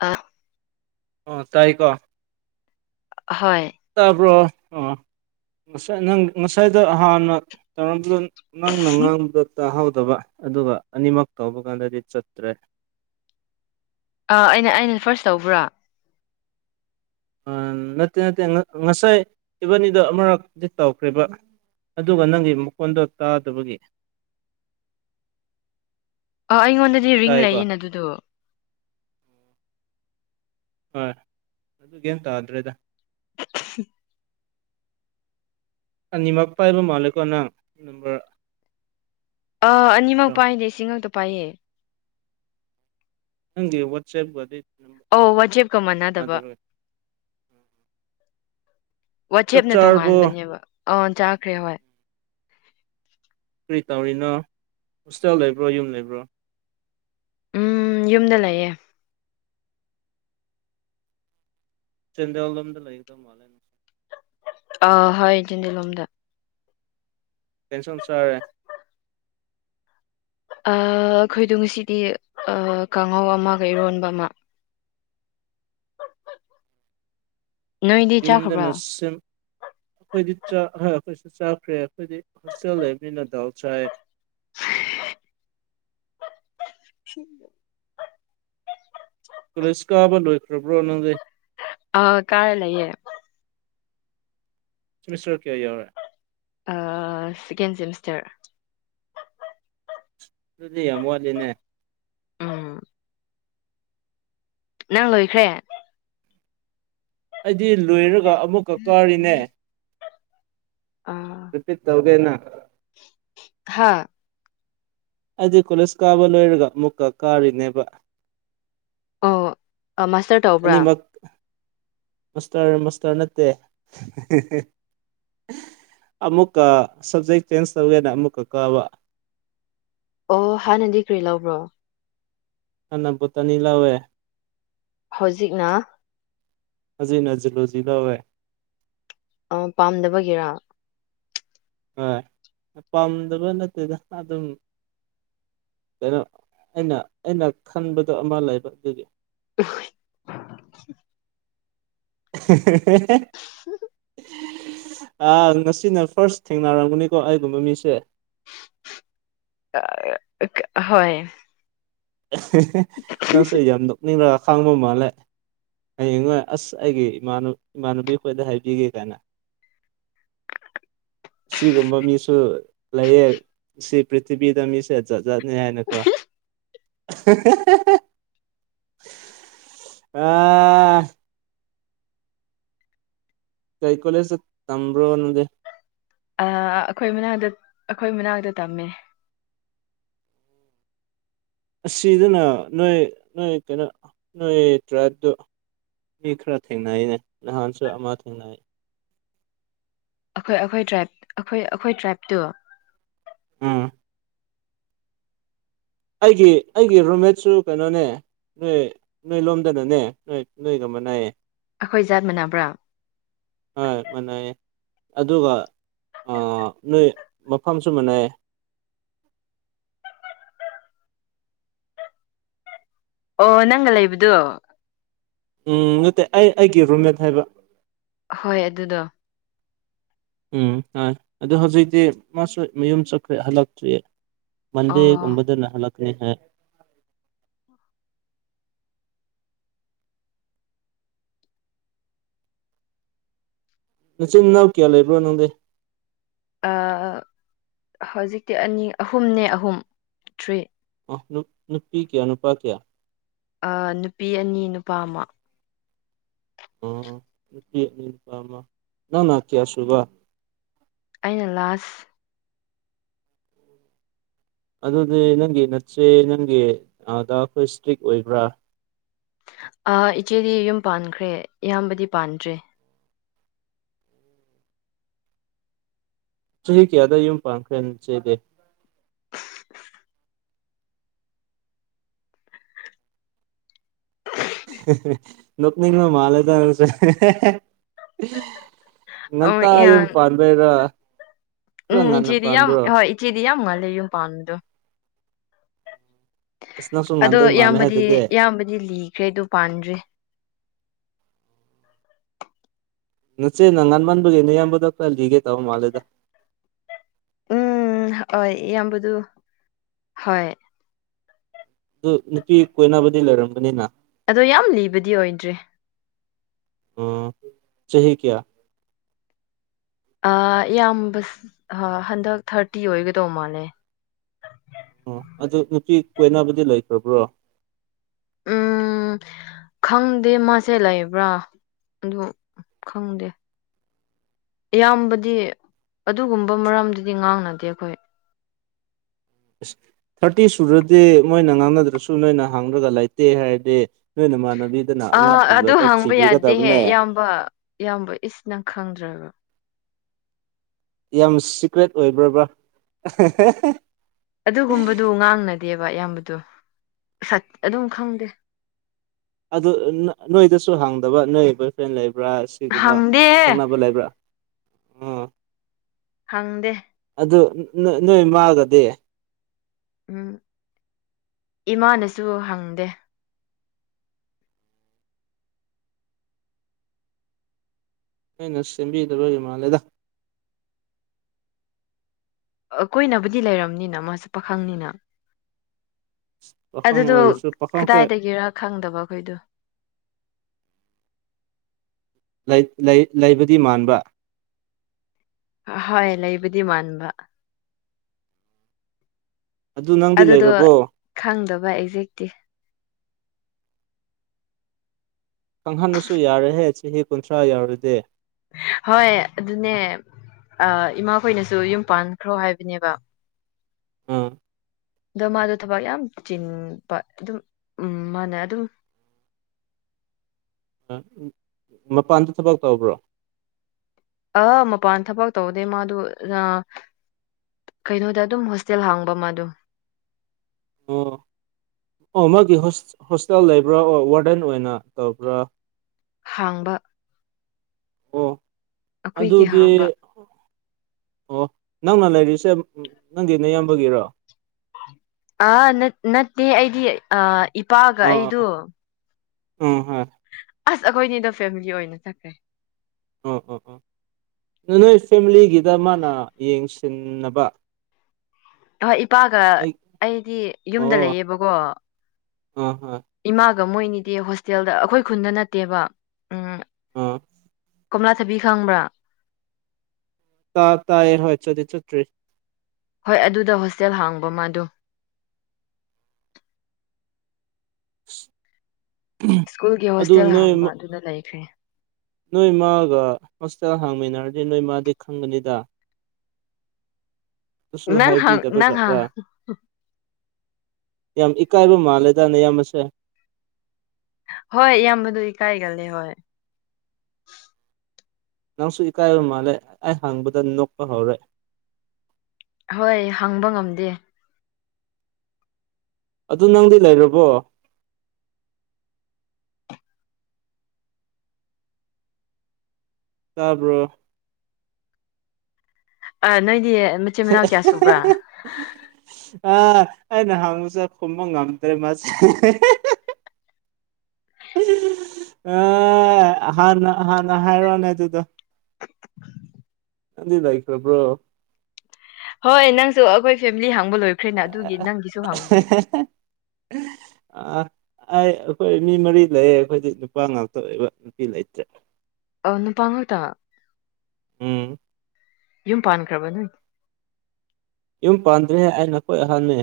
ꯑ ꯑꯣ ꯇꯥꯏꯀꯣ ꯍꯣꯏ ꯇꯥꯕ꯭ꯔꯣ ꯑꯣ ꯉꯁꯥꯏ ꯅꯪ ꯉꯁꯥꯏꯗ ꯍꯥꯟꯅ ꯇꯧꯔꯝꯕꯗꯣ ꯅꯪꯅ ꯉꯥꯡꯕꯗ ꯇꯥꯍꯧꯗꯕ ꯑꯗꯨꯒ ꯑꯅꯤꯃꯛ ꯇꯧꯕ ꯀꯥꯟꯗꯗꯤ ꯆꯠꯇ꯭ꯔꯦ ꯑꯥ ꯑꯩꯅ ꯑꯩꯅ ꯐꯥꯔꯁ ꯇꯧꯕ꯭ꯔꯥ ꯑ ꯅꯠꯇꯦ ꯅꯠꯇꯦ ꯉꯁꯥꯏ ꯏꯤꯕꯥꯅꯤꯗꯣ ꯑꯃꯨꯔꯛꯇꯗꯤ ꯇꯧꯈ꯭ꯦꯔꯤꯕ ꯑꯗꯨꯒ ꯅꯪꯒꯤ ꯃꯀꯣꯟꯗꯣ ꯇꯥꯗꯕꯒꯤ ꯑ ꯑꯩꯉꯣꯟꯗꯗꯤ ꯔꯤꯡ ꯇꯥꯏꯀꯣ ꯂꯩꯌꯦꯅ ꯑꯗꯨꯗꯣ ꯍꯣꯏ ꯑꯗꯨ ꯀꯝ ꯇꯥꯗ꯭ꯔꯦꯗ [unintelligible] ꯑꯅꯤꯃꯛ ꯄꯥꯏꯕ ꯃꯥꯜꯂꯦꯀꯣ ꯅꯪ ꯅꯝꯕꯔ ꯑꯥ ꯑꯅꯤꯃꯛ ꯄꯥꯏꯅꯦ ꯏꯁꯤꯡꯃꯛꯇ ꯄꯥꯏꯌꯦ ꯅꯪꯦ ꯋꯥꯠꯁꯑ ꯒꯗꯤ ꯑꯣ ꯋꯥꯖꯦꯞꯀ ꯃꯥꯟꯅꯗꯕ ꯆꯥꯛ ꯋꯥꯆꯦꯞꯅ ꯆꯥꯔꯕꯣ ꯇꯣꯡꯉꯥꯟꯕꯅꯦꯕ ꯑꯥ ꯆꯥꯈ꯭ꯔꯦ ꯍꯣꯏ ꯀꯔꯤ ꯇꯧꯔꯤꯅꯣ ꯍꯣꯁꯇꯦꯜ ꯂꯩꯕ꯭ꯔꯣ ꯌꯨꯝ ꯂꯩꯕ꯭ꯔꯣ ꯎꯝ ꯌꯨꯝꯗ ꯂꯩꯌꯦꯦ ꯆꯗ ꯋꯥ ꯂꯝꯝꯗ ꯂ ꯂꯩ ꯑꯗꯨ ꯃꯥꯂꯦꯅꯦ ꯑ ꯍꯣꯏ ꯆꯦꯟꯗꯂꯣꯝꯗ ꯇꯦꯟꯁꯟ ꯁꯔꯦ ꯈꯣꯏꯗꯅꯨꯡꯁꯤꯗꯤ ꯀꯥꯡꯍꯧ ꯑꯃꯒ ꯏꯔꯣꯟꯕ ꯑꯃ ꯅꯣꯏꯗꯤ ꯌꯨꯝꯗ ꯆꯥꯈ꯭ꯔꯕ꯭ꯔꯥ ꯅꯔꯁꯝ ꯑꯩꯈꯣꯏꯗꯤꯥꯛ ꯍꯣꯏ ꯑꯩꯈꯣꯏꯁꯨ ꯆꯥꯈ꯭ꯔꯦ ꯑꯩꯈꯣꯏꯗꯤ ꯍꯣꯁꯇꯦꯜ ꯂꯩꯕꯅꯤꯅ ꯗꯥꯎ ꯆꯥꯏꯦ ꯁꯤ ꯄꯨꯂꯤꯁ ꯀꯥꯕ ꯂꯣꯏꯈ꯭ꯔꯕ꯭ꯔꯣ ꯅꯪꯗꯤꯦ ꯑ ꯀꯥꯔ ꯂꯩꯌꯦꯦ ꯁꯤꯃꯤꯁꯇꯔ ꯀꯌꯥ ꯌꯥꯎꯔꯦ ꯁꯦꯀꯦꯟ ꯁꯦꯃꯤꯁꯇꯔ ꯑꯗꯨꯗꯤ ꯌꯥꯝꯃꯛꯗꯤꯅꯦ ꯎꯝ ꯅꯪ ꯂꯣꯏꯈ꯭ꯔꯦ ꯑꯩꯗꯤ ꯂꯣꯏꯔꯒ ꯑꯃꯨꯛꯀ ꯀꯥꯔꯤꯅꯦ ꯑ ꯔꯤꯄꯤꯠ ꯇꯧꯒꯦꯅ ꯍꯥꯥ ꯑꯩꯗꯤ ꯀꯣꯂꯦꯖ ꯀꯥꯕ ꯂꯣꯏꯔꯒ ꯑꯃꯨꯛꯀ ꯀꯥꯔꯤꯅꯦꯕ ꯑꯣ ꯃꯥꯁꯇꯔ ꯇꯧꯕ꯭ꯔꯥ ꯑꯅꯤꯃꯛ ꯃꯁꯇꯔ ꯃꯁꯇꯔ ꯅꯠꯇꯦ ꯑꯃꯨꯛꯀ ꯁꯕꯖꯦꯛ ꯆꯦꯟꯖ ꯇꯧꯒꯦꯅ ꯑꯃꯨꯛꯀ ꯀꯥꯕ ꯑꯣ ꯍꯥꯟꯅꯗꯤ ꯀꯔꯤ ꯂꯕ꯭ꯔꯣ ꯀꯅꯥꯕꯣꯇꯅꯤ ꯂꯋꯦ ꯍꯧꯖꯤꯛꯅ ꯍꯧꯖꯤꯛꯅꯖꯤꯔꯂꯖꯤꯛ ꯂꯧꯋꯦ ꯑ ꯄꯥꯝꯗꯕꯒꯤ ꯔꯥ ꯍꯣꯏ ꯄꯥꯝꯗꯕ ꯅꯠꯇꯦꯗ ꯑꯗꯨꯝ ꯀꯩꯅꯣ ꯑꯩꯅ ꯑꯩꯅ ꯈꯟꯕꯗꯣ ꯑꯃ ꯂꯩꯕ ꯑꯗꯨꯒꯤ [inaudible] [inaudible] ꯎ ꯑ ꯉꯁꯤꯅ ꯐꯥꯔꯁ ꯊꯦꯡꯅꯔꯝꯒꯅꯤꯀꯣ ꯑꯩꯒꯨꯝꯕ ꯃꯤꯁꯦ ꯍꯣꯏ ꯅꯪꯁꯦ ꯌꯥꯝ ꯅꯣꯛꯅꯤꯡꯂꯒ ꯈꯥꯡꯕ ꯃꯥꯜꯂꯦ ꯍꯌꯦꯡꯉꯣꯏ ꯑꯁ ꯑꯩꯒꯤ ꯏꯃꯥꯟ ꯏꯃꯥꯟꯅꯨꯕꯤ ꯈꯣꯏꯗ ꯍꯥꯏꯕꯤꯒꯦ ꯀꯥꯏꯅ ꯁꯤꯒꯨꯝꯕ ꯃꯤꯁꯨ ꯂꯩꯌꯦ ꯁꯤ ꯄ꯭ꯔꯤꯊꯤꯕꯤꯗ ꯃꯤꯁꯦ ꯖꯥꯠ ꯖꯥꯠꯅꯤ ꯍꯥꯏꯅꯀꯣ ꯑꯥ ꯀꯩ ꯀꯣꯂꯦꯁ ꯇꯝꯕ꯭ꯔꯣ ꯅꯪꯗꯤ ꯑ ꯑꯩꯈꯣꯏ ꯃꯅꯥꯛꯇ ꯑꯩꯈꯣꯏ ꯃꯅꯥꯛꯇ ꯇꯝꯃꯦ ꯑꯁꯤꯗꯅ ꯅꯣꯏ ꯅꯣꯏ ꯀꯩꯅꯣ ꯅꯣꯏ ꯇ꯭ꯔꯥꯗꯨ ꯃꯤ ꯈꯔ ꯊꯦꯡꯏꯅꯦ ꯅꯍꯥꯟꯁꯨ ꯑꯃꯥ ꯊꯦꯡꯅꯩ ꯑꯩꯈꯣꯏ ꯑꯩꯈꯣꯏ ꯇ꯭ꯔꯥꯏꯞ ꯑꯩꯈꯣꯏ ꯑꯩꯈꯣꯏ ꯇ꯭ꯔꯥꯏꯞꯇꯣ ꯎꯝ ꯑꯩꯒꯤ ꯑꯩꯒꯤ ꯔꯨꯝꯃꯦꯠꯁꯨ ꯀꯩꯅꯣꯅꯦ ꯅꯣꯏ ꯅꯣꯏ ꯂꯣꯝꯗꯅꯅꯦ ꯅꯣꯏ ꯅꯣꯏꯒ ꯃꯅꯩꯏꯌꯦ ꯑꯩꯈꯣꯏ ꯖꯥꯠ ꯃꯥꯟꯅꯕ꯭ꯔꯥ ꯍꯣꯏ ꯃꯥꯅꯩꯌꯦ ꯑꯗꯨꯒ ꯑ ꯅꯣꯏ ꯃꯐꯝꯁꯨ ꯃꯥꯟꯅꯩ ꯑꯣ ꯅꯪꯒ ꯂꯩꯕꯗꯣ ꯎꯝ ꯅꯠꯇꯦ ꯑꯩ ꯑꯩꯒꯤ ꯔꯨꯝꯃꯦꯠ ꯍꯥꯏꯕ ꯍꯣꯏ ꯑꯗꯨꯗꯣ ꯎꯝ ꯍꯣꯏ ꯑꯗ ꯍꯧꯖꯤꯛꯇꯤ ꯃꯥꯁꯨ ꯃꯌꯨꯝ ꯆꯈ꯭ꯔꯠ ꯍꯜꯂꯛꯇ꯭ꯔꯤꯌꯦ ꯃꯟꯗꯦ ꯑꯣ ꯒꯨꯝꯕꯗꯅ ꯍꯟꯂꯛꯅꯦ ꯍꯥꯏ ꯅꯆꯤꯟ ꯅꯅꯥꯎ ꯀꯌꯥ ꯂꯩꯕ꯭ꯔꯣ ꯅꯪꯗꯤ ꯑ ꯍꯧꯖꯤꯛꯇꯤ ꯑꯅꯤ ꯑꯍꯨꯝꯅꯦ ꯑꯍꯨꯝ ꯊ꯭ꯔꯤ ꯑ ꯅꯨ ꯅꯨꯄꯤ ꯀꯌꯥ ꯅꯨꯄꯥ ꯀꯌꯥ ꯑ ꯅꯨꯄꯤ ꯑꯅꯤ ꯅꯨꯄꯥ ꯑꯃ ꯑꯣ ꯅꯨꯄꯤ ꯅꯨꯄꯥ ꯑꯃ ꯅꯅ ꯀꯌꯥ ꯁꯨꯕ ꯑꯩꯅ ꯂꯥꯁ ꯑꯗꯨꯗꯤ ꯅꯪꯒꯤ ꯅꯠꯁꯦ ꯅꯪꯒꯤ ꯗꯥꯗ ꯈꯣꯏ ꯏꯁꯇ꯭ꯔꯤꯛ ꯑꯣꯏꯕ꯭ꯔꯥ ꯑ ꯏꯆꯦꯗꯤ ꯌꯨꯝ ꯄꯥꯟꯈ꯭ꯔꯦ ꯏꯌꯥꯝꯕꯗꯤ ꯄꯥꯟꯗ꯭ꯔꯤ ꯆꯍꯤ ꯀꯌꯥꯗ ꯌꯨꯝ ꯄꯥꯟꯈ꯭ꯔꯦ ꯅꯆꯦꯗꯤ ꯅꯣꯛꯅꯤꯡꯕ ꯃꯥꯂꯦꯗ ꯅꯪꯁꯦ ꯑꯣ ꯉꯟꯇ ꯌꯨꯝ ꯄꯥꯟꯕꯩꯔ ꯎꯝ ꯏꯆꯦꯗꯤ ꯌꯥꯝ ꯍꯣꯏ ꯏꯆꯦꯗꯤ ꯌꯥꯝ ꯉꯂꯂꯦ ꯌꯨꯝ ꯄꯥꯟꯕꯗꯣ ꯑꯁ ꯅꯪꯁꯨ ꯑꯗꯣ ꯉꯥꯟꯗꯣꯏ ꯃꯥꯜꯂꯦ ꯏꯌꯥꯝꯕꯗꯤ ꯍꯥꯏꯗꯨꯗꯤ ꯏꯌꯥꯝꯕꯗꯤ ꯂꯤꯈ꯭ꯔꯦ ꯑꯗꯨ ꯄꯥꯟꯗ꯭ꯔꯤ [inaudible] ꯅꯆꯦꯅ ꯉꯟꯃꯟꯕꯒꯤ ꯅꯥꯌꯥꯝꯕꯗꯣ ꯈꯔ ꯂꯤꯒꯦ ꯇꯧꯕ ꯃꯥꯜꯂꯤꯗ ꯎꯝ ꯍꯣꯏ ꯏꯌꯥꯝꯕꯗꯨ ꯍꯣꯏ ꯑꯗꯨ ꯅꯨꯄꯤ ꯀꯣꯏꯅꯕꯗꯤ ꯂꯩꯔꯝꯒꯅꯤꯅ ꯑꯗꯣ ꯌꯥꯝ ꯂꯤꯕꯗꯤ ꯑꯣꯏꯗ꯭ꯔꯤ ꯑꯣ ꯆꯍꯤ ꯀꯌꯥ ꯑ ꯏꯌꯥꯝꯕ ꯍꯟꯗꯛ ꯊꯥꯔꯇꯤ ꯑꯣꯏꯒꯗꯧ ꯃꯥꯜꯂꯦ ꯑꯣ ꯑꯗꯨ ꯅꯨꯄꯤ ꯀꯣꯏꯅꯕꯗꯤ ꯂꯩꯈ꯭ꯔꯕ꯭ꯔꯣ ꯎꯝ ꯈꯪꯗꯦ ꯃꯥꯁꯦ ꯂꯩꯕ꯭ꯔꯥ ꯑꯗꯨ ꯈꯪꯗꯦ ꯏꯌꯥꯝꯕꯗꯤ ꯑꯗꯨꯒꯨꯝꯕ ꯃꯔꯝꯗꯗꯤ ꯉꯥꯡꯅꯗꯦ ꯑꯩꯈꯣꯏ ꯏꯁ ꯊꯥꯔꯇꯤ ꯁꯨꯔꯗꯤ ꯃꯣꯏꯅ ꯉꯥꯡꯅꯗ꯭ꯔꯁꯨ ꯅꯣꯏꯅ ꯍꯥꯡꯔꯒ ꯂꯩꯇꯦ ꯍꯥꯏꯔꯗꯤ ꯂꯩꯅ ꯃꯥꯅꯕꯤ ꯑ ꯑꯗꯨ ꯍꯪꯕ ꯌꯥꯗꯦꯍꯦ ꯏꯌꯥꯝꯕ ꯏꯌꯥꯝꯕ ꯏꯁꯅ ꯈꯪꯗ꯭ꯔꯕ ꯌꯥꯝ ꯁꯤꯀ꯭ꯔꯦꯠ ꯑꯣꯏꯕ꯭ꯔꯕ꯭ꯔꯥ ꯑꯗꯨꯒꯨꯝꯕꯗꯨ ꯉꯥꯡꯅꯗꯦꯕ ꯑꯌꯥꯝꯕꯗꯣ ꯑꯗꯨꯝ ꯈꯪꯗꯦ ꯑꯗꯨ ꯅꯣꯏꯗꯁꯨ ꯍꯥꯡꯗꯕ ꯅꯣꯏ ꯕꯣꯏ ꯐ꯭ꯔꯦꯟ ꯂꯩꯕ꯭ꯔꯥ ꯁꯤꯒꯨꯝꯕ ꯍꯪꯗꯦ ꯈꯪꯅꯕ ꯂꯩꯕ꯭ꯔꯥ ꯑꯥ ꯍꯪꯗꯦ ꯑꯗꯨ ꯅꯣꯏ ꯃꯥꯒꯗꯤ ꯎꯝ ꯏꯃꯥꯅꯁꯨ ꯍꯪꯗꯦ ꯑꯩꯅ ꯁꯦꯝꯕꯤꯗꯔꯣꯏꯔꯤ ꯃꯥꯜꯂꯦꯗ ꯀꯣꯏꯅꯕꯗꯤ ꯂꯩꯔꯕꯝꯅꯤꯅ ꯃꯥꯁꯨ ꯄꯥꯈꯪꯅꯤꯅ [inaudible] ꯑꯗꯨꯗꯣ ꯑꯣꯏꯔꯁꯨ ꯄꯥꯈꯪꯈꯣꯏ ꯀꯗꯥꯏꯗꯒꯤꯔ ꯈꯪꯗꯕ ꯑꯩꯈꯣꯏꯗꯣ ꯂꯩꯕꯗꯤ ꯃꯥꯟꯕ ꯑ ꯍꯣꯏ ꯂꯩꯕꯗꯤ ꯃꯥꯟꯕ ꯑꯗꯨ ꯅꯪꯗꯤ ꯑꯗꯨꯗꯣ ꯂꯩꯔꯕꯣ ꯈꯪꯗꯕ ꯑꯦꯛꯖꯦꯛꯇꯤ ꯀꯪꯍꯟꯕꯁꯨ ꯌꯥꯔꯦꯍꯦ ꯆꯍꯤ ꯀꯨꯟꯊ꯭ꯔꯥ ꯌꯥꯎꯔꯗꯤꯦ ꯍꯣꯏ ꯑꯗꯨꯅꯦ ꯏꯃꯥꯈꯣꯏꯅꯁꯨ ꯌꯨꯝ ꯄꯥꯟꯈ꯭ꯔꯣ ꯍꯥꯏꯕꯅꯦꯕ ꯎꯝ ꯑꯗꯣ ꯃꯥꯗꯣ ꯊꯕꯛ ꯌꯥꯝ ꯆꯤꯟꯕ ꯑꯗꯨꯝ ꯎꯝ ꯃꯥꯅ ꯑꯗꯨꯝ ꯃꯄꯥꯟꯗ ꯊꯕꯛ ꯇꯧꯕ꯭ꯔꯣ ꯑ ꯃꯄꯥꯟ ꯊꯕꯛ ꯇꯧꯗꯦ ꯃꯥꯗꯨ ꯀꯩꯅꯣꯗ ꯑꯗꯨꯝ ꯍꯣꯁꯇꯦꯜ ꯍꯥꯡꯕ ꯃꯥꯗꯣ ꯑꯣ ꯑꯣ ꯃꯥꯒꯤ ꯍꯣꯁꯇꯦꯜ ꯂꯩꯕ꯭ꯔꯥ ꯑꯣ ꯋꯥꯔꯗꯦꯟ ꯑꯣꯏꯅ ꯇꯧꯕ꯭ꯔꯥ ꯍꯥꯡꯕ ꯑꯣ ꯑꯩꯈꯣꯏꯒꯤ ꯑꯗꯨꯗꯤ ꯍꯥꯡꯕ ꯑꯣ ꯅꯪꯅ ꯂꯩꯔꯤꯁꯦ ꯅꯪꯒꯤ ꯅꯌꯥꯝꯕꯒꯤꯔꯣ ꯑꯥ ꯅꯠꯇꯦ ꯑꯩꯗꯤ ꯑ ꯏꯄꯥꯒ ꯑꯥ ꯑꯥ ꯑꯩꯗꯣ ꯑꯥ ꯎꯝ ꯍꯣꯏ ꯑꯁ ꯑꯩꯈꯣꯏꯅꯤꯗꯣ ꯐꯦꯃꯤꯂꯤ ꯑꯣꯏꯅ ꯆꯠꯈ꯭ꯔꯦ ꯑꯣ ꯑꯣ ꯑꯣ ꯅꯣꯏ ꯐꯦꯃꯤꯂꯤꯒꯤꯗ ꯃꯥꯅ ꯌꯦꯡꯁꯤꯟꯅꯕ ꯍꯍꯣꯏ ꯏꯄꯥꯒ ꯑꯩ ꯑꯩꯗꯤ ꯌꯨꯝꯗ ꯂꯩꯌꯦꯕꯀꯣ ꯎꯝ ꯍꯝ ꯏꯃꯥꯒ ꯃꯣꯏꯅꯤꯗꯤ ꯍꯣꯁꯇꯦꯜꯗ ꯑꯩꯈꯣꯏ ꯈꯨꯟꯗ ꯅꯠꯇꯦꯕ ꯎꯝ ꯑꯥ ꯀꯣꯝꯂꯥ ꯊꯕꯤ ꯈꯪꯕ꯭ꯔꯥ ꯇ ꯇꯑ ꯍ ꯆꯗꯤ ꯆꯇ꯭ꯔꯤ ꯍꯣꯏ ꯑꯗꯨꯗ ꯍꯣꯁꯇꯦꯜ ꯍꯥꯡꯕ ꯑꯃꯗꯣ [inaudible] ꯁ꯭ꯀꯨꯜꯒꯤ ꯑꯗꯨ ꯍꯣꯁꯇꯦꯜ ꯅꯣꯏ ꯍꯥꯡꯕ ꯑꯗꯨꯗ ꯂꯩꯈ꯭ꯔꯦ ꯅꯣꯏ ꯃꯥꯒ ꯍꯣꯁꯇꯦꯜ ꯍꯥꯡꯃꯤꯟꯅꯔꯗꯤ ꯅꯣꯏ ꯃꯥꯗꯤ ꯈꯪꯒꯅꯤꯗ ꯇꯁꯨ ꯅꯪ ꯍꯪ ꯍꯥꯏꯕꯤꯗꯕ ꯅꯪ ꯍꯪ ꯖꯠ꯭ꯔꯥ ꯌꯥꯝ ꯏꯀꯥꯏꯕ ꯃꯥꯜꯂꯦꯗꯅꯦ ꯌꯥꯝ ꯃꯁꯦ ꯍꯣꯏ ꯏꯌꯥꯝꯕꯗꯗꯤ ꯀꯥꯏꯒꯂꯦ ꯍꯣꯏ ꯅꯪꯁꯨ ꯏꯀꯥꯏꯕ ꯃꯥꯜꯂꯦ ꯑꯩ ꯍꯪꯕꯗ ꯅꯣꯛꯄ ꯍꯧꯔꯦ ꯍꯣꯏ ꯍꯪꯕ ꯉꯝꯗꯦ ꯑꯗꯨ ꯅꯪꯗꯤ ꯂꯩꯔꯕꯣ ꯇꯥꯕ꯭ꯔꯣ ꯑ ꯅꯣꯏꯗꯤ ꯃꯆꯤꯟ ꯃꯅꯥꯎ ꯀꯌꯥ ꯁꯨꯕ꯭ꯔꯥ ꯑ ꯑꯩꯅ ꯍꯪꯁ ꯈꯨꯃꯪ ꯉꯝꯇꯔꯦ ꯃꯥꯁ ꯑꯦ ꯍꯥꯟꯅ ꯍꯥꯟꯅ ꯍꯥꯏꯔꯣꯅꯦ ꯑꯗꯨꯗꯣ ꯅꯪꯗꯤ ꯂꯥꯏꯈ꯭ꯔꯕ꯭ꯔꯣ ꯍꯣꯏ ꯅꯪꯁꯨ ꯑꯩꯈꯣꯏ ꯐꯦꯃꯤꯂꯤ ꯍꯥꯡꯕ ꯂꯣꯏ [unintelligible] ꯑ ꯑꯩ ꯑꯩꯈꯣꯏ ꯃꯤ ꯃꯔꯤ ꯂꯩꯌꯦ ꯑꯩꯈꯣꯏꯗꯤ ꯅꯨꯄꯥ ꯉꯥꯛꯇ ꯑꯣꯏꯕ ꯅꯨꯄꯤ ꯂꯩꯇ꯭ꯔꯦ ꯑ ꯅꯨꯄꯥꯥꯉꯇ ꯎꯝ ꯌꯨꯝ ꯄꯥꯟꯈ꯭ꯔꯕ ꯅꯣꯏ ꯌꯨꯝ ꯄꯥꯟꯗ꯭ꯔꯦ ꯑꯩ ꯅꯈꯣꯏ ꯑꯍꯟꯦ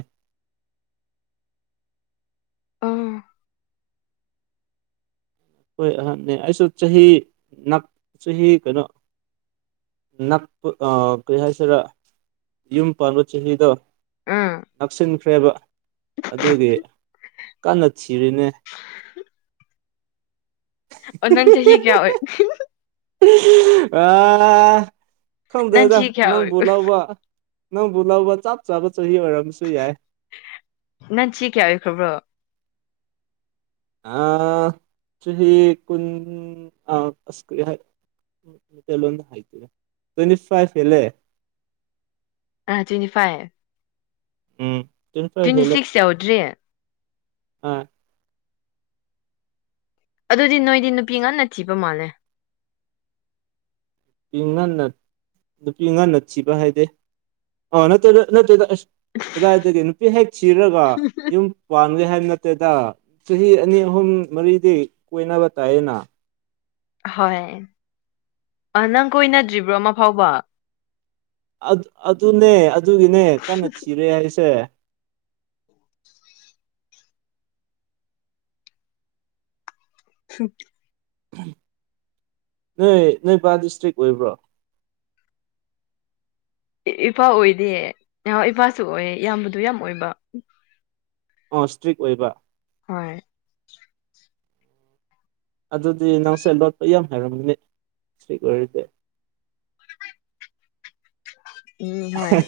ꯑꯥ ꯍꯣꯏ ꯑꯍꯟꯅꯦ ꯑꯩꯁꯨ ꯆꯍꯤ ꯆꯍꯤ ꯀꯩꯅꯣ ꯅꯛꯄ ꯀꯩ ꯍꯥꯏꯁꯤꯔꯥ ꯌꯨꯝ ꯄꯥꯟꯕ ꯆꯍꯤꯗ ꯎꯝ ꯅꯛꯁꯤꯟꯈ꯭ꯔꯦꯕ ꯑꯗꯨꯒꯤ ꯀꯟꯅ ꯊꯤꯔꯤꯅꯦ ꯑꯣꯅ ꯆꯍꯤ ꯆꯍꯤ ꯀꯌꯥ ꯑꯣꯏ ꯑ ꯈꯪꯗ ꯅꯪ ꯑꯗ ꯆꯍꯤ ꯀꯌꯥ ꯅꯪꯕꯨ ꯂꯥꯎꯕ ꯅꯪꯕꯨ ꯂꯧꯕ ꯆꯞ ꯆꯥꯕ ꯆꯍꯤ ꯑꯣꯏꯔꯝꯝꯕꯁꯨ ꯌꯥꯏ ꯅꯪ ꯁꯤ ꯀꯌꯥ ꯑꯣꯏꯈ꯭ꯔꯕ꯭ꯔꯣ ꯑ ꯀꯨꯟ ꯑꯁꯀ꯭ꯔꯤ ꯍꯥꯏ꯭ꯋꯦꯟꯇꯤ ꯐꯥꯏꯂꯦ ꯑꯥ ꯇꯨꯟꯇꯤ ꯐꯥꯏ ꯎꯝ ꯇ ꯐꯥꯏ ꯍꯂ ꯁꯤꯛꯁ ꯌꯧꯗ꯭ꯔꯤ ꯑ ꯑꯗꯨꯗꯤ ꯅꯣꯏꯗꯤ ꯅꯨꯄꯤ ꯉꯟꯅ ꯊꯤꯕ ꯃꯥꯜꯂꯦ ꯅꯨꯄꯤ ꯉꯉꯟꯅ ꯅꯨꯄꯤ ꯉꯟꯅ ꯊꯤꯕ ꯍꯥꯏꯗꯦ ꯑꯥ ꯅꯠꯇ꯭ꯔꯦꯗ ꯅꯠꯇ꯭ꯔꯦꯗ ꯑꯁ ꯀꯗꯥꯥꯏꯗꯒꯤ ꯅꯨꯄꯤ ꯍꯦꯛ ꯆꯔꯒ ꯌꯨꯝ ꯄꯡꯒꯦ ꯍꯥꯏꯕ ꯅꯠꯇꯦꯗ ꯆꯍꯤ ꯑꯅꯤ ꯑꯍꯨꯝ ꯃꯔꯤꯗꯤ ꯀꯣꯏꯅꯕ ꯇꯥꯏꯌꯦꯅ ꯍꯣꯏ ꯅꯪ ꯀꯣꯏꯅꯗ꯭ꯔꯤꯕ꯭ꯔꯣ ꯑꯃ ꯐꯥꯎꯕ ꯑꯗꯨꯅꯦ ꯑꯗꯨꯒꯤꯅꯦ ꯀꯟꯅ ꯊꯤꯔꯦ ꯍꯥꯏꯁꯦ [unintelligible] ꯅꯣꯏ ꯅꯣꯏꯄꯥ ꯗꯤꯁꯇ꯭ꯔꯤꯛ ꯑꯣꯏꯕ꯭ꯔꯣ ꯏꯄꯥ ꯑꯣꯏꯗꯦ ꯏꯄꯥꯁꯨ ꯑꯣꯏ ꯏꯌꯥꯝꯕꯗꯨ ꯌꯥꯝ ꯑꯣꯏꯕ ꯑ ꯏꯁ꯭ꯇ꯭ꯔꯤꯛ ꯑꯣꯏꯕ ꯍꯣꯏ ꯑꯗꯨꯗꯤ ꯅꯪꯁꯦ ꯂꯣꯠꯄ ꯌꯥꯝ ꯍꯥꯏꯔꯝꯒꯅꯤ ꯁꯤ ꯑꯣꯏꯔꯗꯤ ꯎꯝ ꯍꯣꯏ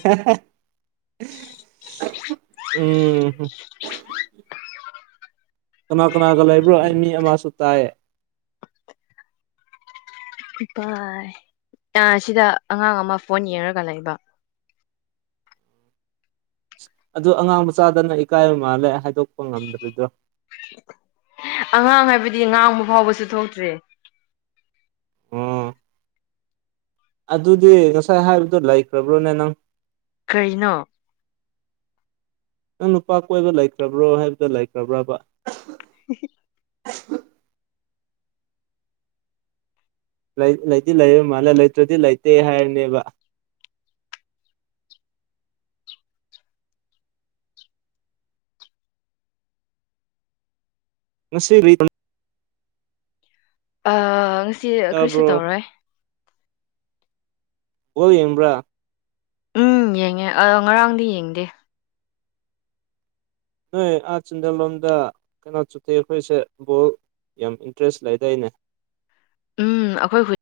ꯎꯝ ꯀꯅꯥ ꯀꯅꯥꯒ ꯂꯩꯕ꯭ꯔꯣ ꯑꯩ ꯃꯤ ꯑꯃꯁꯨ ꯇꯥꯏꯌꯦ ꯁꯤꯗ ꯑꯉꯥꯡ ꯑꯃ ꯐꯣꯟ ꯌꯦꯡꯉꯒ ꯂꯩꯕ ꯑꯗꯨ ꯑꯉꯥꯡ ꯃꯆꯥꯗꯅ ꯏꯀꯥꯏꯕ ꯃꯥꯜꯂꯦ ꯍꯥꯏꯗꯣꯛꯄ ꯉꯝꯗꯕꯤꯗꯣ ꯑꯉꯥꯡ ꯍꯥꯏꯕꯗꯤ ꯉꯥꯡꯕ ꯐꯥꯎꯕꯁꯨ ꯊꯣꯛꯇ꯭ꯔꯦ ꯑꯣ ꯑꯗꯨꯗꯤ ꯉꯁꯥꯏ ꯍꯥꯏꯕꯗꯣ ꯂꯩꯈ꯭ꯔꯕ꯭ꯔꯣꯅꯦ ꯅꯪ ꯀꯔꯤꯅꯣ ꯅꯪ ꯅꯨꯄꯥ ꯀꯣꯏꯕ ꯂꯩꯈ꯭ꯔꯕ꯭ꯔꯣ ꯍꯥꯏꯕꯗ ꯂꯩꯈ꯭ꯔꯕ꯭ꯔꯕ [inaudible] ꯂꯩꯗꯤ ꯂꯩ ꯃꯥꯜꯂꯦ ꯂꯩꯇ꯭ꯔꯗꯤ ꯂꯩꯇꯦ ꯍꯥꯏꯔꯅꯦꯕ ꯉ ꯁꯤ ꯉꯁꯤ ꯀ꯭ꯔꯤꯁꯨ ꯇꯥꯕ꯭ꯔꯣ ꯇꯧꯔꯣꯏ ꯑꯣ ꯌꯦꯟ꯭ꯔꯥ ꯎꯝ ꯌꯦꯡꯉꯦ ꯉꯔꯥꯡꯗꯤ ꯌꯦꯡꯗꯦ ꯅꯣꯏ ꯑꯥ ꯆꯤꯟꯗ ꯂꯣꯝꯗ ꯀꯩꯅꯣ ꯆꯨꯠꯇꯦ ꯑꯩꯈꯣꯏꯁꯦ ꯕꯣꯜ ꯌꯥꯝ ꯏꯟꯇꯔꯦꯁ ꯂꯩꯗꯩꯅꯦ ꯎꯝ ꯑꯩꯈꯣꯏ